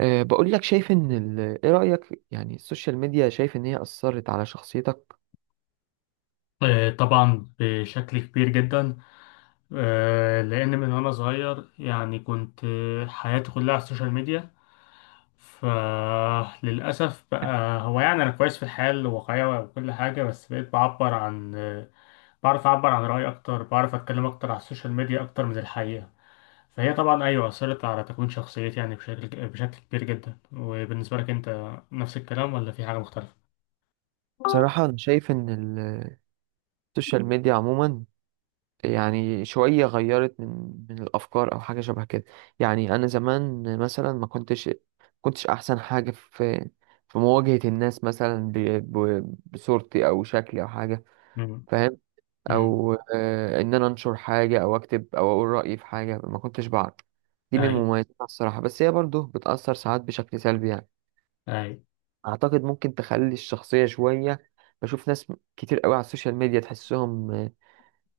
بقول لك، شايف ان ايه رأيك؟ يعني السوشيال ميديا شايف ان هي أثرت على شخصيتك؟ طبعا بشكل كبير جدا. لان من وانا صغير يعني كنت، حياتي كلها على السوشيال ميديا. فللاسف بقى، هو يعني انا كويس في الحياه الواقعيه وكل حاجه، بس بقيت بعبر عن بعرف اعبر عن رايي اكتر، بعرف اتكلم اكتر على السوشيال ميديا اكتر من الحقيقه. فهي طبعا ايوه اثرت على تكوين شخصيتي، يعني بشكل كبير جدا. وبالنسبه لك انت، نفس الكلام ولا في حاجه مختلفه؟ بصراحة انا شايف ان السوشيال ميديا عموما يعني شوية غيرت من الأفكار أو حاجة شبه كده. يعني أنا زمان مثلا ما كنتش أحسن حاجة في مواجهة الناس، مثلا بصورتي أو شكلي أو حاجة. امم. فاهم؟ امم. أو إن أنا أنشر حاجة أو أكتب أو أقول رأيي في حاجة، ما كنتش بعرف. دي من اي. مميزاتها الصراحة، بس هي برضه بتأثر ساعات بشكل سلبي يعني. اي. اعتقد ممكن تخلي الشخصيه شويه، بشوف ناس كتير قوي على السوشيال ميديا تحسهم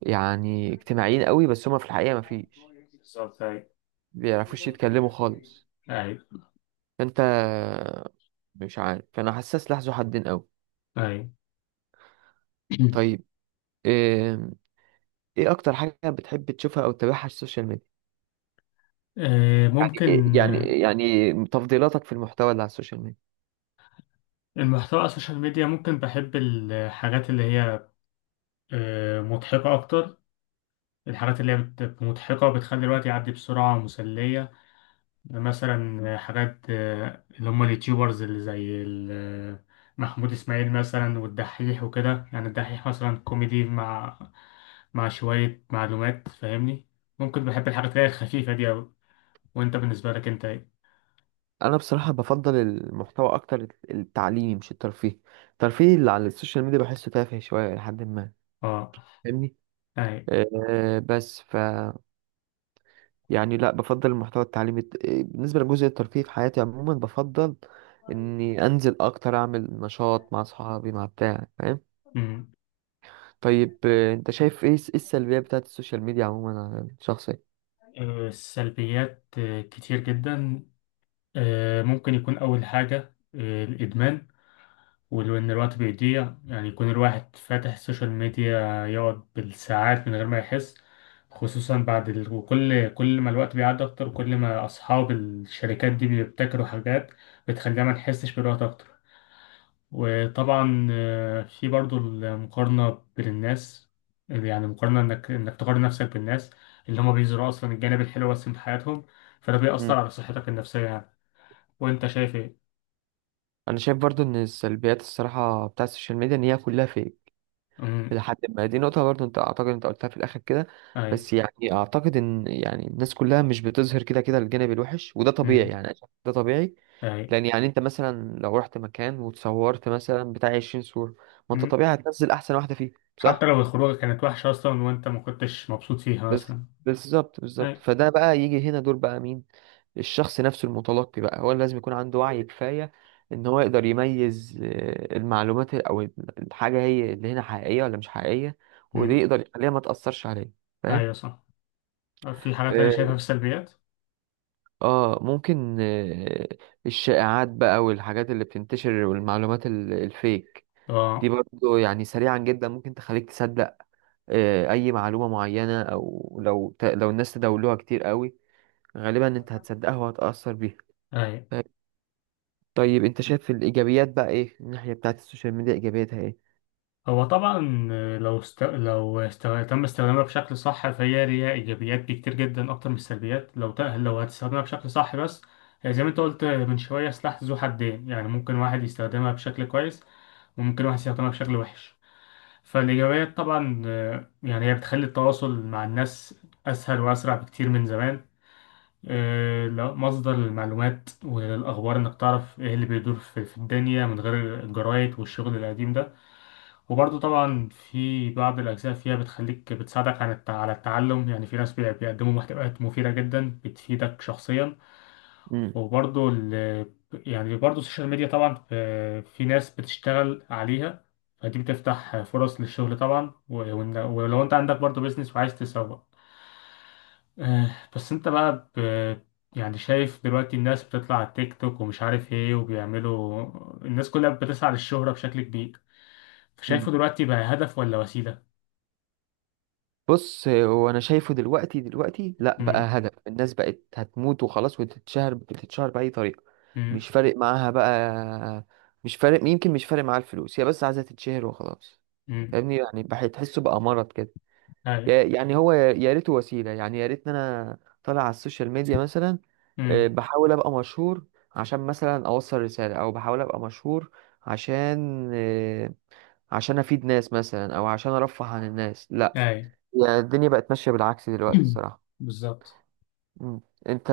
يعني اجتماعيين قوي، بس هما في الحقيقه ما فيش بالظبط، اي، بيعرفوش يتكلموا خالص. اي. فانت مش عارف، فانا حاسس لحظه حدين قوي. طيب. طيب، آم، ايه اكتر حاجه بتحب تشوفها او تتابعها على السوشيال ميديا؟ يعني ممكن يعني تفضيلاتك في المحتوى اللي على السوشيال ميديا؟ المحتوى على السوشيال ميديا، ممكن بحب الحاجات اللي هي مضحكة أكتر. الحاجات اللي هي مضحكة بتخلي الوقت يعدي بسرعة ومسلية. مثلا حاجات اللي هم اليوتيوبرز، اللي زي محمود إسماعيل مثلا، والدحيح وكده. يعني الدحيح مثلا كوميدي مع شوية معلومات، فاهمني. ممكن بحب الحاجات اللي هي الخفيفة دي أوي. وأنت بالنسبة لك أنت إيه؟ انا بصراحه بفضل المحتوى اكتر التعليمي مش الترفيهي. الترفيه اللي على السوشيال ميديا بحسه تافه شويه لحد ما، أه. فاهمني؟ بس ف يعني لا، بفضل المحتوى التعليمي، بالنسبة لجزء الترفيه في حياتي عموما بفضل اني انزل اكتر، اعمل نشاط مع اصحابي مع بتاع. فاهم؟ أي. طيب، انت شايف ايه إيه السلبيات بتاعت السوشيال ميديا عموما على الشخص؟ السلبيات كتير جدا. ممكن يكون أول حاجة الإدمان. وإن الوقت بيضيع، يعني يكون الواحد فاتح السوشيال ميديا يقعد بالساعات من غير ما يحس. خصوصا بعد وكل ما الوقت بيعدي أكتر، كل ما أصحاب الشركات دي بيبتكروا حاجات بتخلينا ما نحسش بالوقت أكتر. وطبعا في برضو المقارنة بين الناس. يعني مقارنة انك تقارن نفسك بالناس اللي هما بيزرعوا اصلا الجانب الحلو بس من حياتهم. فده مم. بيأثر على صحتك النفسية يعني. وانت شايف ايه؟ انا شايف برضو ان السلبيات الصراحة بتاعت السوشيال ميديا، ان هي كلها فيك أمم. لحد ما. دي نقطة برضو انت اعتقد انت قلتها في الاخر كده. اي. بس يعني اعتقد ان يعني الناس كلها مش بتظهر كده كده الجانب الوحش، وده طبيعي، أمم. يعني أنا شايف ده طبيعي. اي. لان يعني انت مثلا لو رحت مكان وتصورت مثلا بتاع 20 صورة، ما انت أمم. طبيعي هتنزل احسن واحدة فيهم، حتى صح؟ لو الخروجة كانت وحشة اصلا وانت ما كنتش مبسوط فيها بس مثلا. بالظبط بالظبط، اي. فده بقى يجي هنا دور بقى مين؟ الشخص نفسه المتلقي بقى، هو اللي لازم يكون عنده وعي كفاية ان هو يقدر يميز المعلومات او الحاجة هي اللي هنا حقيقية ولا مش حقيقية، ودي أمم. يقدر يخليها ما تأثرش عليه. فاهم؟ ايوه صح. في حاجة تانية اه، شايفها في السلبيات؟ ممكن، الشائعات بقى والحاجات اللي بتنتشر والمعلومات الفيك دي اه. برضو، يعني سريعا جدا ممكن تخليك تصدق اي معلومة معينة، او لو الناس تداولوها كتير قوي غالبا انت هتصدقها وهتأثر بيها. اي. طيب، انت شايف الايجابيات بقى، ايه الناحيه بتاعت السوشيال ميديا؟ ايجابياتها ايه؟ هو طبعا تم استخدامها بشكل صح، فهي ليها ايجابيات كتير جدا اكتر من السلبيات، لو هتستخدمها بشكل صح بس. زي ما انت قلت من شويه، سلاح ذو حدين يعني. ممكن واحد يستخدمها بشكل كويس، وممكن واحد يستخدمها بشكل وحش. فالايجابيات طبعا يعني هي بتخلي التواصل مع الناس اسهل واسرع بكتير من زمان. مصدر للمعلومات والاخبار، انك تعرف ايه اللي بيدور في الدنيا من غير الجرايد والشغل القديم ده. وبرضه طبعا في بعض الأجزاء فيها بتخليك، بتساعدك على التعلم. يعني في ناس بيقدموا محتويات مفيدة جدا بتفيدك شخصيا. امم. وبرضه ال يعني برضه السوشيال ميديا طبعا في ناس بتشتغل عليها. فدي بتفتح فرص للشغل طبعا، ولو انت عندك برضه بيزنس وعايز تسوق. بس انت بقى يعني شايف دلوقتي الناس بتطلع على التيك توك ومش عارف ايه وبيعملوا. الناس كلها بتسعى للشهرة بشكل كبير. مم. شايفه دلوقتي بقى هدف ولا وسيلة؟ بص، هو انا شايفه دلوقتي، لا بقى امم. هدف. الناس بقت هتموت وخلاص وتتشهر، بتتشهر باي طريقه. امم. مش فارق معاها بقى. مش فارق، يمكن مش فارق معاها الفلوس، هي بس عايزه تتشهر وخلاص. امم. فاهمني؟ يعني بحس تحسه بقى مرض كده. اي. يعني هو يا ريته وسيلة، يعني يا ريت ان انا طالع على السوشيال ميديا مثلا، امم. بحاول ابقى مشهور عشان مثلا اوصل رسالة، او بحاول ابقى مشهور عشان عشان افيد ناس مثلا، او عشان ارفه عن الناس، لا. اي. يعني الدنيا بقت ماشية بالعكس دلوقتي الصراحة. بالظبط. مم. انت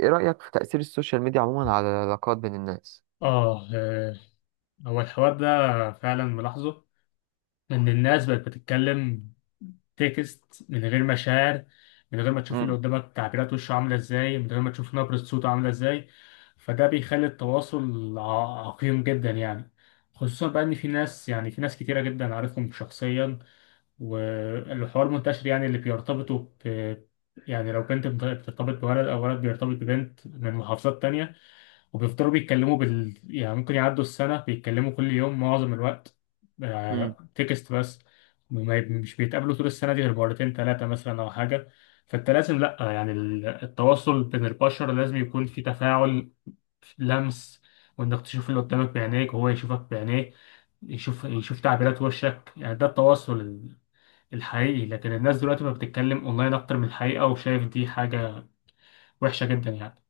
ايه رأيك في تأثير السوشيال ميديا عموما على العلاقات بين الناس؟ اه. هو الحوار ده فعلا ملاحظه. ان الناس بقت بتتكلم تكست من غير مشاعر، من غير ما تشوف اللي مم. قدامك تعبيرات وشه عاملة ازاي، من غير ما تشوف نبرة صوته عاملة ازاي. فده بيخلي التواصل عقيم جدا يعني. خصوصا بقى ان في ناس، يعني في ناس كتيرة جدا عارفهم شخصيا، والحوار منتشر. يعني اللي بيرتبطوا يعني لو بنت بترتبط بولد، أو ولد بيرتبط ببنت من محافظات تانية، وبيفضلوا بيتكلموا يعني ممكن يعدوا السنة بيتكلموا كل يوم معظم الوقت، مم. تكست بس. ما ي- مش بيتقابلوا طول السنة دي غير مرتين تلاتة مثلا أو حاجة. فأنت لازم، لأ يعني التواصل بين البشر لازم يكون في تفاعل، لمس. وإنك تشوف اللي قدامك بعينيك وهو يشوفك بعينيه، يشوف تعبيرات وشك. يعني ده التواصل الحقيقي. لكن الناس دلوقتي بقى بتتكلم اونلاين اكتر من الحقيقة، وشايف دي حاجة وحشة جدا يعني.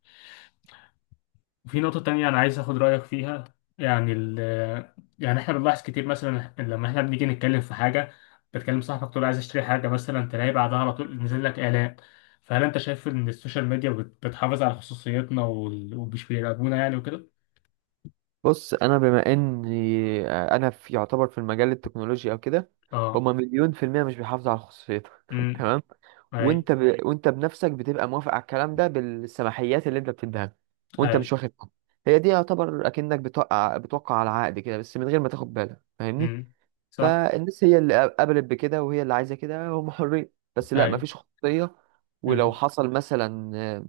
وفي نقطة تانية انا عايز اخد رأيك فيها. يعني ال يعني احنا بنلاحظ كتير مثلا، لما احنا بنيجي نتكلم في حاجة، بتكلم صاحبك تقول عايز اشتري حاجة مثلا، تلاقي بعدها على طول نزل لك اعلان. فهل انت شايف ان السوشيال ميديا بتحافظ على خصوصيتنا ومش بيراقبونا يعني وكده؟ بص، انا بما اني آه، انا في يعتبر في المجال التكنولوجي او كده، اه. هما مليون في المية مش بيحافظوا على خصوصيتك امم. تمام؟ اي. وانت بنفسك بتبقى موافق على الكلام ده بالسماحيات اللي انت بتديها له، وانت مش اي. واخد بالك. هي دي يعتبر اكنك بتوقع على عقد كده، بس من غير ما تاخد بالك. فاهمني؟ امم. صح. فالناس هي اللي قبلت بكده، وهي اللي عايزة كده، هم حرين. بس لا، اي. مفيش خصوصية. ولو امم. حصل مثلا،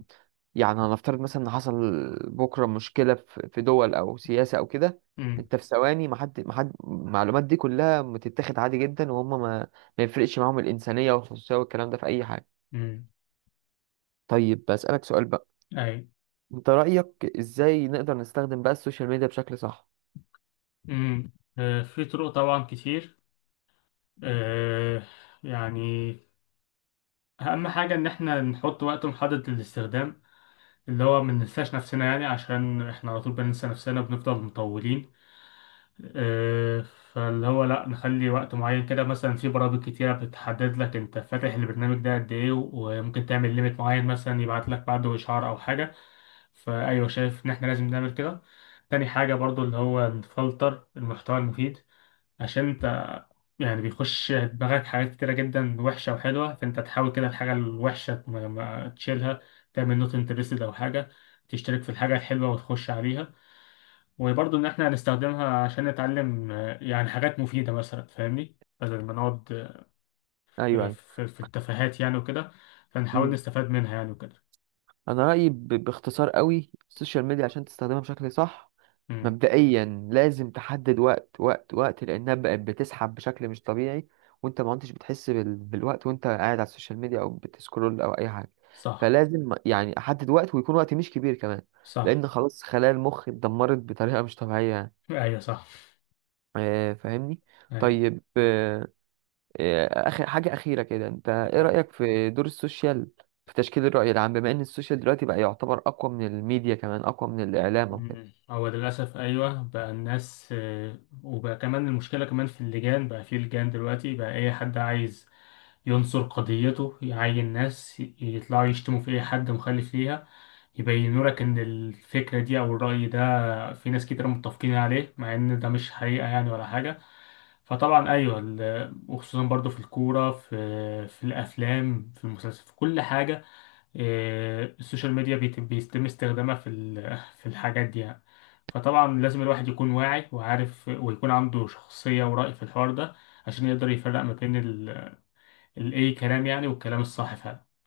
يعني هنفترض مثلا ان حصل بكره مشكله في دول او سياسه او كده، امم. انت في ثواني، ما حد، المعلومات دي كلها بتتاخد عادي جدا، وهم ما يفرقش معاهم الانسانيه والخصوصيه والكلام ده في اي حاجه. امم. طيب، بسالك سؤال بقى، اي. انت رايك ازاي نقدر نستخدم بقى السوشيال ميديا بشكل صح؟ امم. في طرق طبعا كتير. آه يعني أهم حاجة إن إحنا نحط وقت محدد للاستخدام، اللي هو ما ننساش نفسنا. يعني عشان إحنا على طول بننسى نفسنا وبنفضل مطولين. آه فاللي هو لأ، نخلي وقت معين كده مثلا. في برامج كتيرة بتحدد لك أنت فاتح البرنامج ده قد إيه، وممكن تعمل ليميت معين مثلا يبعت لك بعده إشعار أو حاجة. فأيوه، شايف إن إحنا لازم نعمل كده. تاني حاجة برضو اللي هو نفلتر المحتوى المفيد. عشان انت يعني بيخش دماغك حاجات كتيرة جدا وحشة وحلوة، فأنت تحاول كده الحاجة الوحشة ما تشيلها، تعمل نوت انترستد أو حاجة، تشترك في الحاجة الحلوة وتخش عليها. وبرضه إن إحنا هنستخدمها عشان نتعلم، يعني حاجات مفيدة مثلا، فاهمني، بدل ما نقعد ايوه، في التفاهات يعني وكده. فنحاول ايوه. نستفاد منها يعني وكده. انا رايي، باختصار قوي، السوشيال ميديا عشان تستخدمها بشكل صح امم. مبدئيا لازم تحدد وقت، وقت، وقت، لانها بقت بتسحب بشكل مش طبيعي، وانت ما عدتش بتحس بالوقت وانت قاعد على السوشيال ميديا او بتسكرول او اي حاجه. صح، فلازم يعني احدد وقت، ويكون وقت مش كبير كمان، صح. لان خلاص خلايا المخ اتدمرت بطريقه مش طبيعيه يعني. أيوه صح. فاهمني؟ أيوه. طيب، آه، إيه، آخر حاجة أخيرة كده، أنت إيه رأيك في دور السوشيال في تشكيل الرأي العام، بما إن السوشيال دلوقتي بقى يعتبر أقوى من الميديا، كمان أقوى من الإعلام مم. وكده؟ هو ده للأسف أيوة. بقى الناس، وبقى كمان المشكلة كمان في اللجان. بقى في لجان دلوقتي، بقى أي حد عايز ينصر قضيته يعين ناس يطلعوا يشتموا في أي حد مخالف ليها، يبينوا لك إن الفكرة دي أو الرأي ده في ناس كتير متفقين عليه، مع إن ده مش حقيقة يعني ولا حاجة. فطبعا أيوة، وخصوصا برضو في الكورة، في الأفلام، في المسلسل، في كل حاجة. إيه، السوشيال ميديا بيتم استخدامها في الحاجات دي يعني. فطبعا لازم الواحد يكون واعي وعارف، ويكون عنده شخصية ورأي في الحوار ده، عشان يقدر يفرق ما بين الأي كلام يعني والكلام الصح فعلا.